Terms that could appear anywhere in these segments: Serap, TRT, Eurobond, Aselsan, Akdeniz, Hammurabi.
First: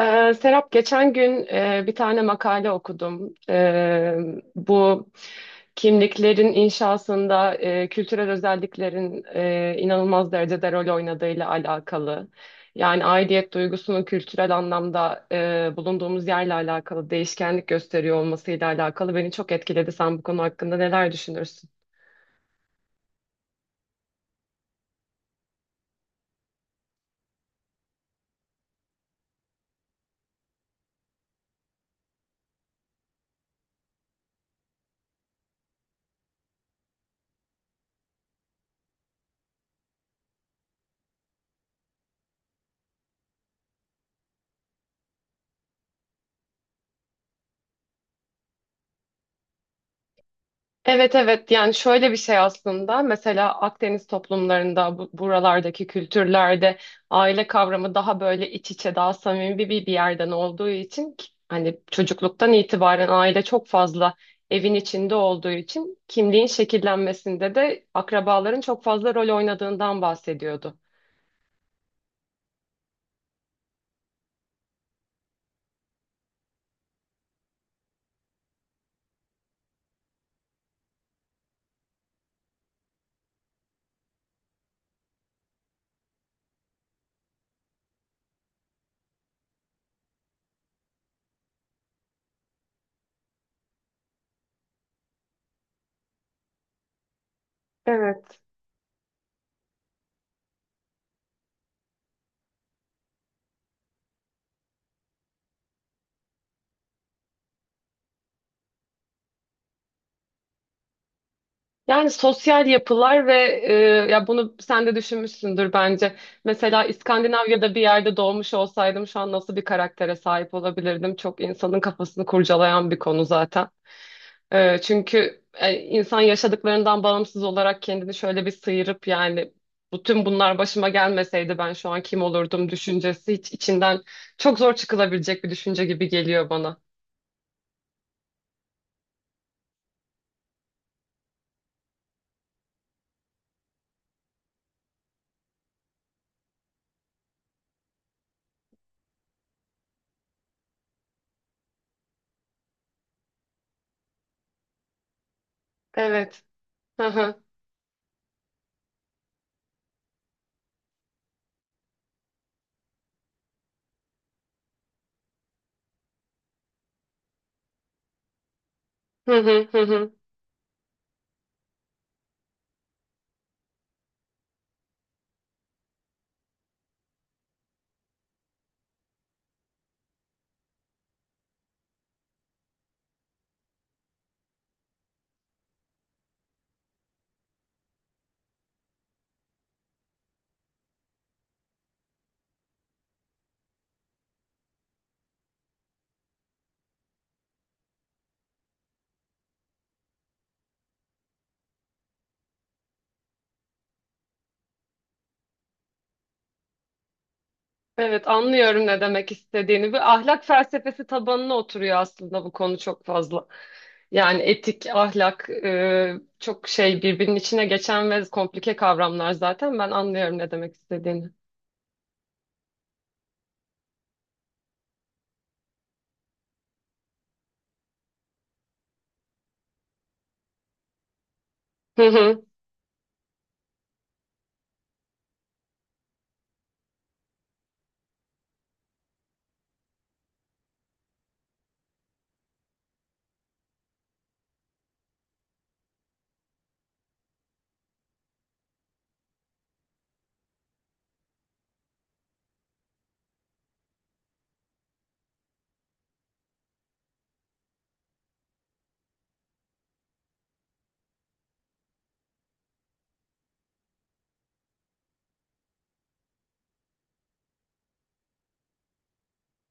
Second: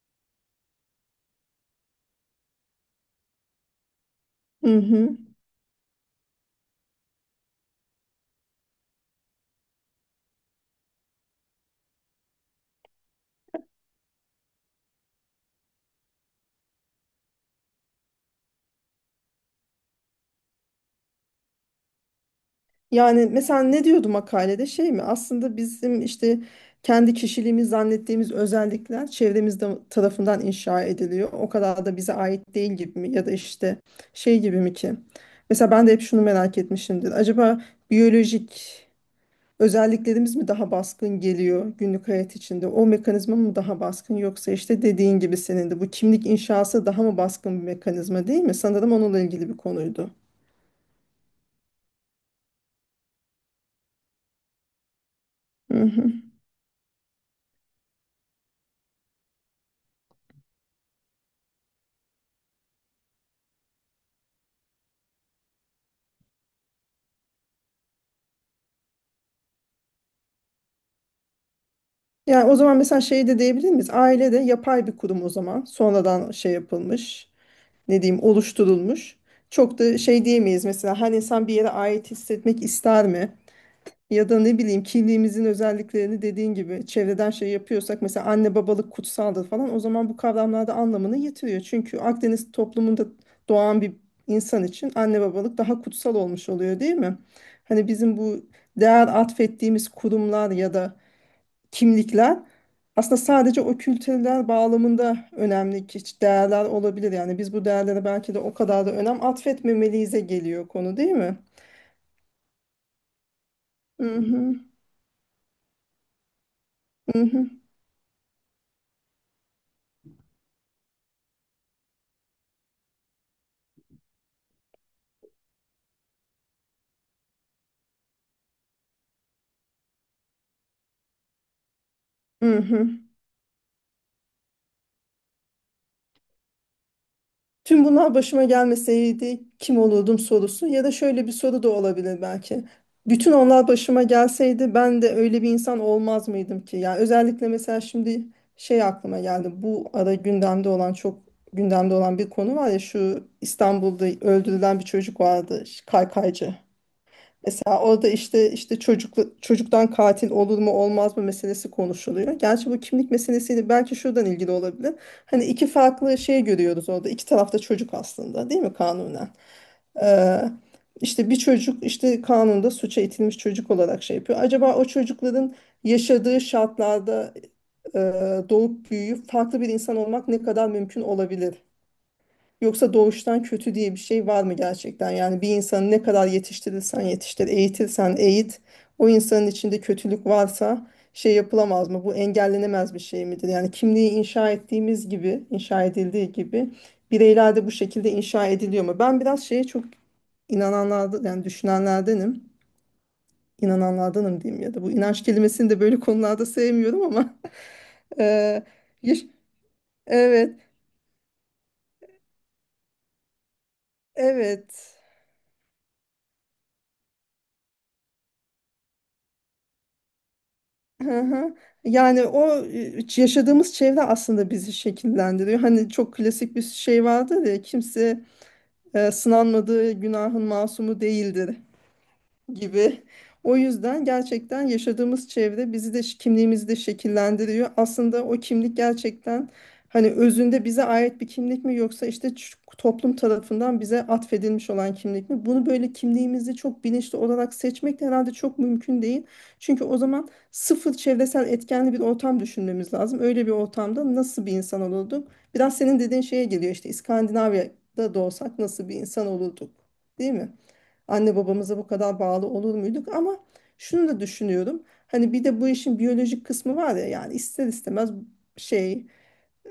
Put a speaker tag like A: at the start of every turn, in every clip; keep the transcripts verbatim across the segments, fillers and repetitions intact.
A: Ee, Serap geçen gün e, bir tane makale okudum. Ee,
B: Hı
A: bu
B: hı.
A: kimliklerin inşasında e, kültürel özelliklerin e, inanılmaz derecede rol oynadığıyla alakalı. Yani aidiyet duygusunun kültürel anlamda e, bulunduğumuz yerle alakalı değişkenlik gösteriyor olmasıyla alakalı beni çok etkiledi. Sen bu konu hakkında neler düşünürsün?
B: Yani mesela ne diyordu makalede şey mi? Aslında bizim işte kendi kişiliğimiz zannettiğimiz özellikler çevremizde tarafından inşa ediliyor. O kadar da bize ait değil gibi mi? Ya da işte şey gibi mi ki? Mesela ben de hep şunu merak etmişimdir. Acaba biyolojik özelliklerimiz mi daha baskın geliyor günlük hayat içinde? O mekanizma mı daha baskın yoksa işte dediğin gibi senin de bu kimlik inşası daha mı baskın bir mekanizma değil mi? Sanırım onunla ilgili bir konuydu.
A: Evet evet, yani şöyle bir şey aslında. Mesela Akdeniz toplumlarında bu-
B: Hı
A: buralardaki
B: hı.
A: kültürlerde aile kavramı daha böyle iç içe, daha samimi bir, bir yerden olduğu için ki- hani çocukluktan itibaren aile çok fazla evin içinde olduğu için kimliğin şekillenmesinde de akrabaların çok fazla rol oynadığından bahsediyordu.
B: Yani o zaman mesela şey de diyebilir miyiz? Aile de yapay bir kurum o zaman. Sonradan şey yapılmış, ne diyeyim, oluşturulmuş. Çok da şey diyemeyiz mesela her insan bir yere ait hissetmek ister mi? Ya da ne bileyim kimliğimizin özelliklerini dediğin gibi çevreden şey yapıyorsak mesela anne babalık kutsaldır falan o zaman bu kavramlarda anlamını yitiriyor. Çünkü Akdeniz toplumunda doğan bir insan için anne babalık daha kutsal olmuş oluyor değil mi? Hani bizim bu
A: Evet.
B: değer atfettiğimiz kurumlar ya da kimlikler aslında sadece o kültürler bağlamında önemli ki değerler olabilir. Yani biz bu değerlere belki de o kadar da önem atfetmemeliyiz'e geliyor konu değil mi?
A: Yani sosyal yapılar ve e,
B: Hı
A: ya
B: hı.
A: bunu sen de düşünmüşsündür bence. Mesela
B: Hı hı.
A: İskandinavya'da bir yerde doğmuş olsaydım şu an nasıl bir karaktere sahip olabilirdim? Çok insanın kafasını kurcalayan bir konu zaten. E, çünkü e, insan yaşadıklarından bağımsız olarak kendini şöyle bir sıyırıp, yani bütün bunlar başıma gelmeseydi ben şu an kim
B: Hı
A: olurdum
B: hı.
A: düşüncesi hiç içinden çok zor çıkılabilecek bir düşünce gibi geliyor bana.
B: Tüm bunlar başıma gelmeseydi kim olurdum sorusu ya da şöyle bir soru da olabilir belki. Bütün onlar başıma gelseydi ben de öyle bir insan olmaz mıydım ki? Yani özellikle mesela şimdi şey aklıma geldi. Bu ara gündemde olan çok gündemde olan bir konu var ya şu İstanbul'da öldürülen bir çocuk vardı
A: Evet.
B: kaykaycı.
A: Hı hı.
B: Mesela orada işte işte çocuklu, çocuktan katil olur mu olmaz mı meselesi konuşuluyor. Gerçi bu kimlik meselesiyle belki şuradan ilgili olabilir. Hani iki farklı şey görüyoruz orada. İki tarafta çocuk aslında değil mi kanunen?
A: Hı hı, hı hı.
B: Ee, işte bir çocuk işte kanunda suça itilmiş çocuk olarak şey yapıyor. Acaba o çocukların yaşadığı şartlarda e, doğup büyüyüp farklı bir insan olmak ne kadar mümkün olabilir? Yoksa doğuştan kötü diye bir şey var mı gerçekten? Yani bir insanı ne kadar yetiştirirsen yetiştir, eğitirsen eğit, o insanın içinde kötülük varsa şey yapılamaz mı? Bu engellenemez bir şey midir? Yani kimliği inşa ettiğimiz gibi, inşa edildiği gibi bireyler de bu şekilde inşa ediliyor mu? Ben biraz şeye çok inananlardan, yani düşünenlerdenim. İnananlardanım diyeyim ya da bu inanç kelimesini de böyle konularda sevmiyorum ama
A: Evet,
B: eee,
A: anlıyorum ne
B: yaş-
A: demek istediğini. Bir ahlak
B: evet,
A: felsefesi tabanına oturuyor aslında bu konu çok fazla. Yani etik,
B: evet.
A: ahlak, e, çok şey birbirinin içine geçen ve komplike kavramlar zaten. Ben anlıyorum ne demek
B: Hı
A: istediğini.
B: hı. Yani o e, yaşadığımız çevre aslında bizi şekillendiriyor. Hani çok klasik bir şey vardır ya kimse e, sınanmadığı günahın masumu değildir gibi. O yüzden gerçekten yaşadığımız çevre bizi de kimliğimizi de şekillendiriyor. Aslında o kimlik gerçekten hani özünde bize ait bir kimlik mi yoksa işte ç- toplum tarafından bize atfedilmiş olan kimlik mi? Bunu böyle kimliğimizi çok bilinçli olarak seçmek de herhalde çok mümkün değil. Çünkü o zaman sıfır çevresel etkenli bir ortam düşünmemiz lazım. Öyle bir ortamda nasıl bir insan olurduk? Biraz senin dediğin şeye geliyor işte İskandinavya'da doğsak nasıl bir insan olurduk? Değil mi? Anne babamıza bu kadar bağlı olur muyduk? Ama şunu da düşünüyorum. Hani bir de bu işin biyolojik kısmı var ya yani ister istemez şey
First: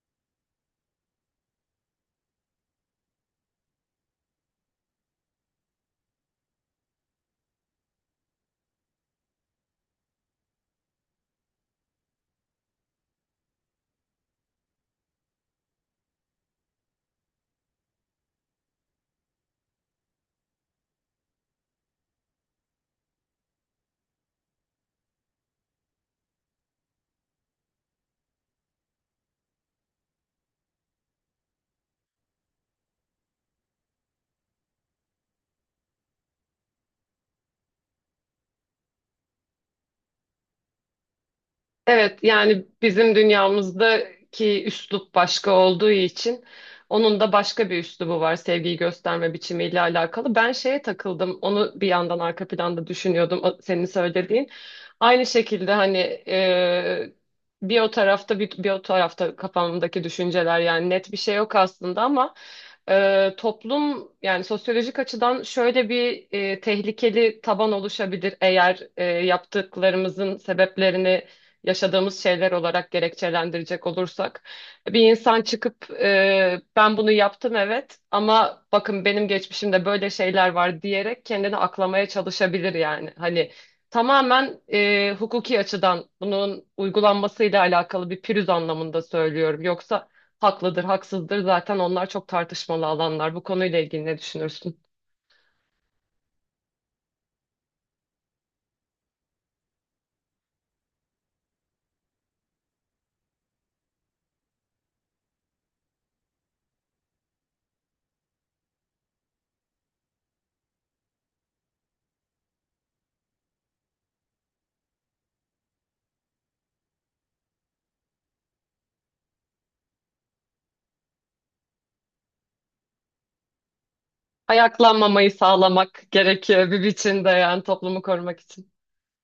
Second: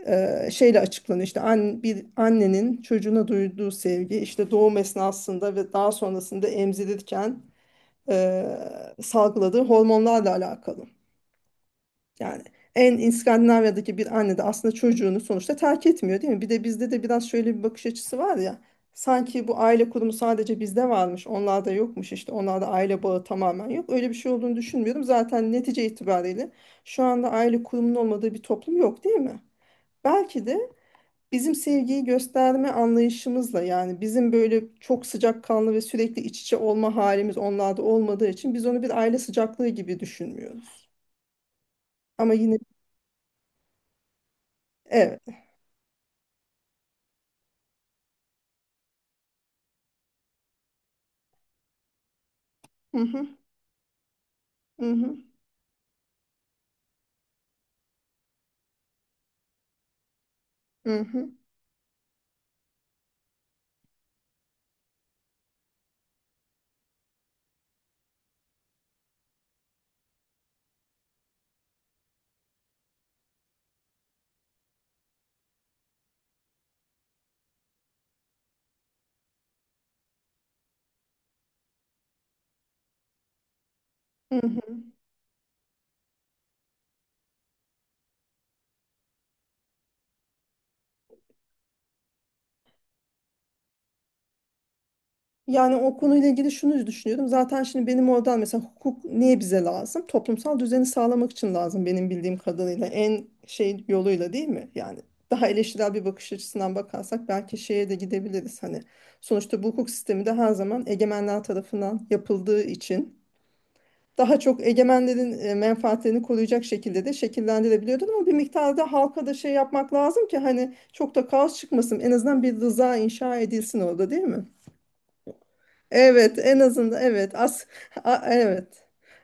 B: e, şeyle açıklanıyor işte an, bir annenin çocuğuna duyduğu sevgi işte doğum esnasında ve daha sonrasında emzirirken e, salgıladığı hormonlarla alakalı. Yani en İskandinavya'daki bir anne de aslında çocuğunu sonuçta terk etmiyor değil mi? Bir de bizde de biraz şöyle bir bakış açısı var ya. Sanki bu aile kurumu sadece bizde varmış, onlarda yokmuş işte. Onlarda aile bağı tamamen yok. Öyle bir şey olduğunu düşünmüyorum. Zaten netice itibariyle şu anda aile kurumunun olmadığı bir toplum yok değil mi? Belki de bizim sevgiyi gösterme anlayışımızla yani bizim böyle çok sıcakkanlı ve sürekli iç içe olma halimiz onlarda olmadığı için biz onu bir aile sıcaklığı gibi düşünmüyoruz.
A: Evet,
B: Ama yine
A: yani bizim dünyamızdaki üslup
B: evet.
A: başka olduğu için onun da başka bir üslubu var sevgiyi gösterme biçimiyle alakalı. Ben şeye takıldım, onu bir yandan arka planda
B: Hı hı.
A: düşünüyordum o- senin söylediğin.
B: Hı hı,
A: Aynı şekilde hani e, bir o tarafta bir, bir o tarafta kafamdaki düşünceler, yani
B: hı
A: net bir
B: hı,
A: şey yok aslında ama e, toplum, yani sosyolojik açıdan şöyle bir e, tehlikeli taban oluşabilir. Eğer e, yaptıklarımızın sebeplerini yaşadığımız şeyler olarak gerekçelendirecek olursak bir insan çıkıp e, ben bunu yaptım, evet, ama bakın benim geçmişimde böyle şeyler var diyerek kendini aklamaya çalışabilir yani. Hani
B: hı
A: tamamen
B: hı.
A: e, hukuki açıdan bunun uygulanmasıyla alakalı bir pürüz anlamında söylüyorum. Yoksa haklıdır, haksızdır zaten, onlar çok tartışmalı alanlar. Bu konuyla ilgili ne düşünürsün?
B: Yani o konuyla ilgili şunu düşünüyordum. Zaten şimdi benim oradan mesela hukuk niye bize lazım? Toplumsal düzeni sağlamak için lazım benim bildiğim kadarıyla. En şey yoluyla değil mi? Yani daha eleştirel bir bakış açısından bakarsak belki şeye de gidebiliriz. Hani sonuçta bu hukuk sistemi de her zaman egemenler tarafından yapıldığı için daha çok egemenlerin e, menfaatlerini koruyacak şekilde de şekillendirilebiliyordur ama bir miktarda halka da şey yapmak lazım ki hani çok da kaos çıkmasın en azından bir rıza inşa edilsin orada değil mi?
A: Ayaklanmamayı sağlamak
B: Evet, en
A: gerekiyor bir
B: azından
A: biçimde,
B: evet.
A: yani
B: As
A: toplumu
B: a-
A: korumak
B: evet.
A: için.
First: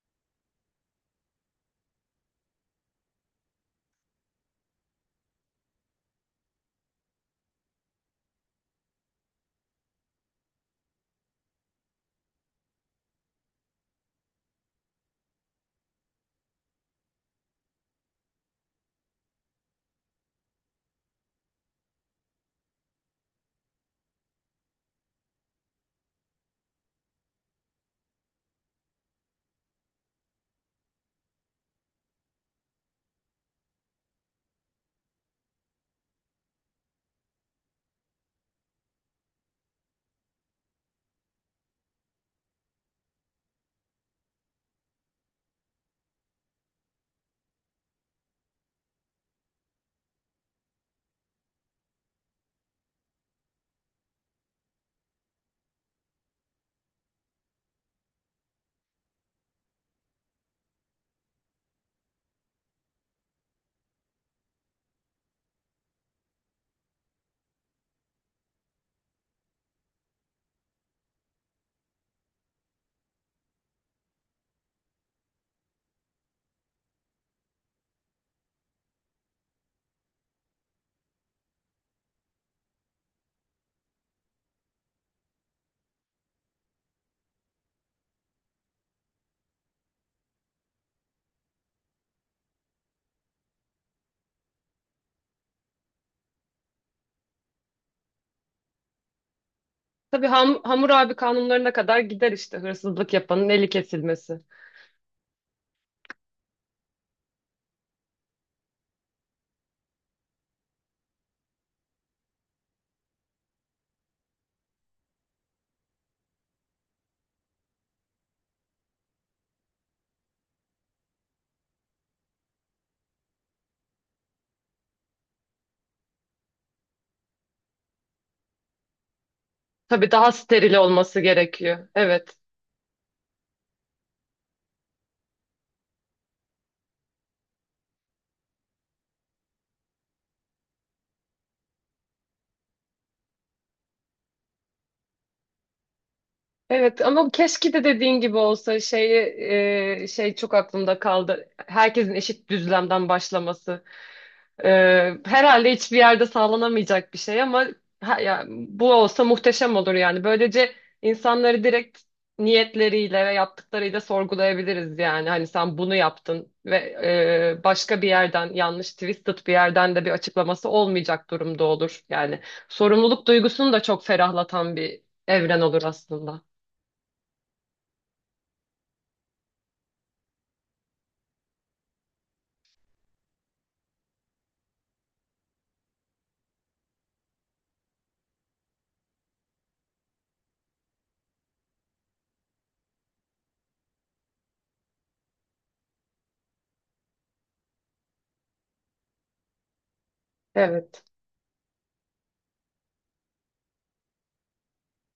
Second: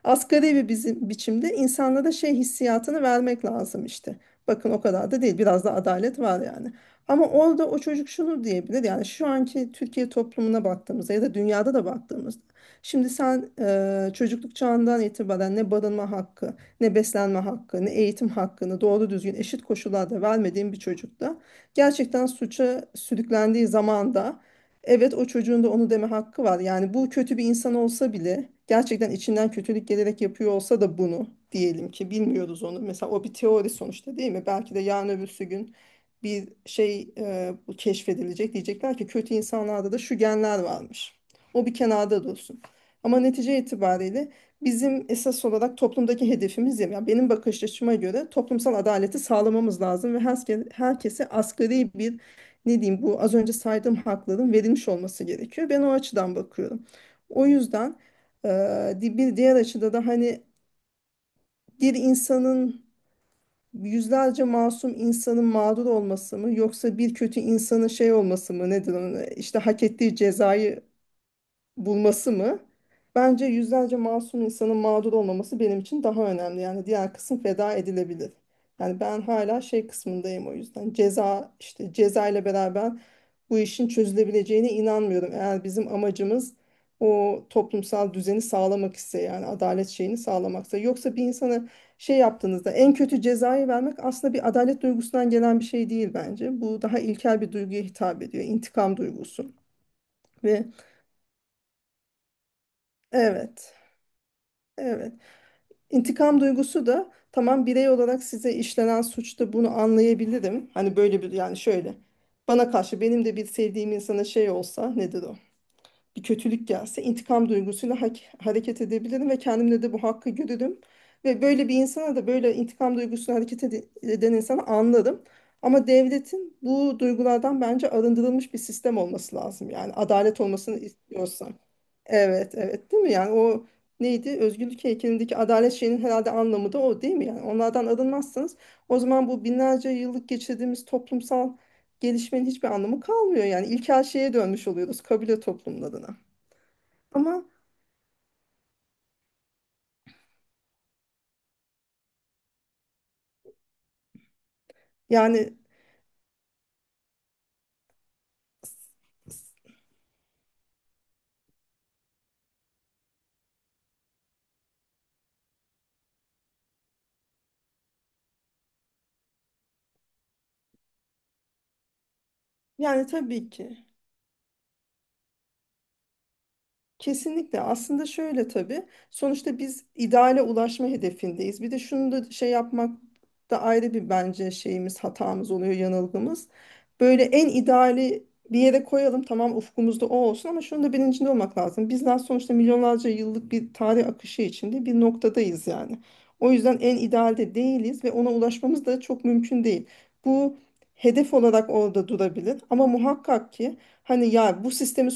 B: Asgari bir bizim biçimde insanlara şey hissiyatını vermek lazım işte. Bakın o kadar da değil. Biraz da adalet var yani. Ama orada o çocuk şunu diyebilir. Yani şu anki Türkiye toplumuna baktığımızda ya da dünyada da baktığımızda. Şimdi sen e, çocukluk çağından itibaren ne barınma hakkı, ne beslenme hakkı, ne eğitim hakkını doğru düzgün eşit koşullarda vermediğin bir çocukta gerçekten suça sürüklendiği zamanda. Evet, o çocuğun da onu deme hakkı var. Yani bu kötü bir insan olsa bile gerçekten içinden kötülük gelerek yapıyor olsa da bunu diyelim ki bilmiyoruz onu. Mesela o bir teori sonuçta değil mi? Belki de yarın öbürsü gün bir şey e, bu keşfedilecek. Diyecekler ki kötü insanlarda da şu genler varmış. O bir kenarda dursun. Ama netice itibariyle bizim esas olarak toplumdaki hedefimiz ya yani benim bakış açıma göre toplumsal adaleti sağlamamız lazım ve herkese, herkese asgari bir ne diyeyim bu az önce saydığım hakların verilmiş olması gerekiyor. Ben o açıdan bakıyorum. O yüzden eee, di- bir diğer açıda da hani bir insanın yüzlerce masum insanın mağdur olması mı yoksa bir kötü insanın şey olması mı nedir onun işte hak ettiği cezayı bulması mı? Bence yüzlerce masum insanın mağdur olmaması benim için daha önemli. Yani diğer kısım feda edilebilir. Yani ben hala şey kısmındayım o yüzden. Ceza işte ceza ile beraber bu işin çözülebileceğine inanmıyorum. Eğer bizim amacımız o toplumsal düzeni sağlamak ise yani adalet şeyini sağlamaksa. Yoksa bir insana şey yaptığınızda en kötü cezayı vermek aslında bir adalet duygusundan gelen bir şey değil bence. Bu daha ilkel bir duyguya hitap ediyor. İntikam duygusu.
A: Tabii, ham,
B: Ve
A: Hammurabi kanunlarına kadar gider işte, hırsızlık yapanın eli
B: evet.
A: kesilmesi.
B: Evet. İntikam duygusu da tamam birey olarak size işlenen suçta bunu anlayabilirim. Hani böyle bir yani şöyle bana karşı benim de bir sevdiğim insana şey olsa nedir o? Bir kötülük gelse intikam duygusuyla hak- hareket edebilirim ve kendimde de bu hakkı görürüm. Ve böyle bir insana da böyle intikam duygusuyla hareket ede- eden insanı anlarım. Ama devletin bu duygulardan bence arındırılmış bir sistem olması lazım. Yani
A: Tabii, daha
B: adalet
A: steril
B: olmasını
A: olması
B: istiyorsa.
A: gerekiyor. Evet.
B: Evet, evet değil mi? Yani o neydi? Özgürlük heykelindeki adalet şeyinin herhalde anlamı da o değil mi? Yani onlardan arınmazsanız o zaman bu binlerce yıllık geçirdiğimiz toplumsal gelişmenin hiçbir anlamı kalmıyor. Yani ilkel şeye dönmüş oluyoruz kabile toplumlarına.
A: Evet ama
B: Ama
A: keşke de dediğin gibi olsa. Şeyi, e, şey çok aklımda kaldı: herkesin eşit düzlemden başlaması. Ee,
B: yani
A: herhalde hiçbir yerde sağlanamayacak bir şey ama ha, ya, bu olsa muhteşem olur yani. Böylece insanları direkt niyetleriyle ve yaptıklarıyla sorgulayabiliriz yani. Hani sen bunu yaptın ve e, başka bir yerden, yanlış twisted bir yerden de bir açıklaması olmayacak durumda olur. Yani
B: yani
A: sorumluluk
B: tabii
A: duygusunu da
B: ki.
A: çok ferahlatan bir evren olur aslında.
B: Kesinlikle aslında şöyle tabii sonuçta biz ideale ulaşma hedefindeyiz. Bir de şunu da şey yapmak da ayrı bir bence şeyimiz hatamız oluyor yanılgımız. Böyle en ideali bir yere koyalım tamam ufkumuzda o olsun ama şunun da bilincinde olmak lazım. Bizler sonuçta milyonlarca yıllık bir tarih akışı içinde bir noktadayız yani. O yüzden en idealde değiliz ve ona ulaşmamız da çok mümkün değil. Bu
A: Evet,
B: hedef olarak orada durabilir ama muhakkak ki hani ya bu sistemi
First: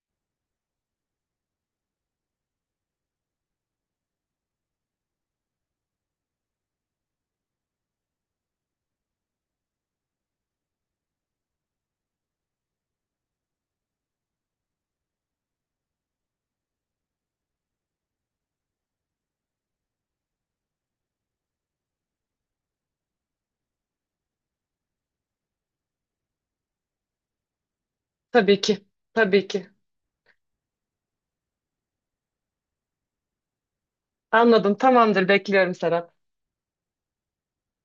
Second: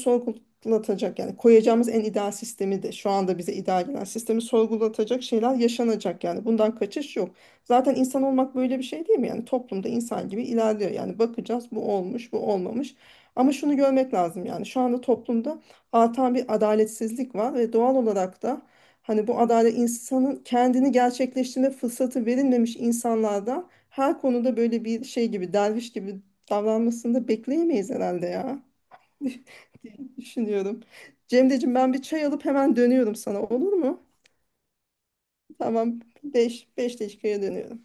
B: sorgulatacak yani koyacağımız en ideal sistemi de şu anda bize ideal gelen sistemi sorgulatacak şeyler yaşanacak yani bundan kaçış yok. Zaten insan olmak böyle bir şey değil mi? Yani toplumda insan gibi ilerliyor. Yani bakacağız bu olmuş, bu olmamış. Ama şunu görmek lazım yani şu anda toplumda artan bir adaletsizlik var ve doğal olarak da hani bu adalet insanın kendini gerçekleştirme fırsatı verilmemiş insanlardan her konuda böyle bir şey gibi derviş gibi davranmasını da bekleyemeyiz herhalde
A: tabii
B: ya.
A: ki, tabii ki.
B: diye düşünüyorum. Cemre'cim ben bir çay alıp hemen dönüyorum sana olur mu?
A: Anladım, tamamdır, bekliyorum
B: Tamam,
A: Serap.
B: beş beş dakikaya dönüyorum.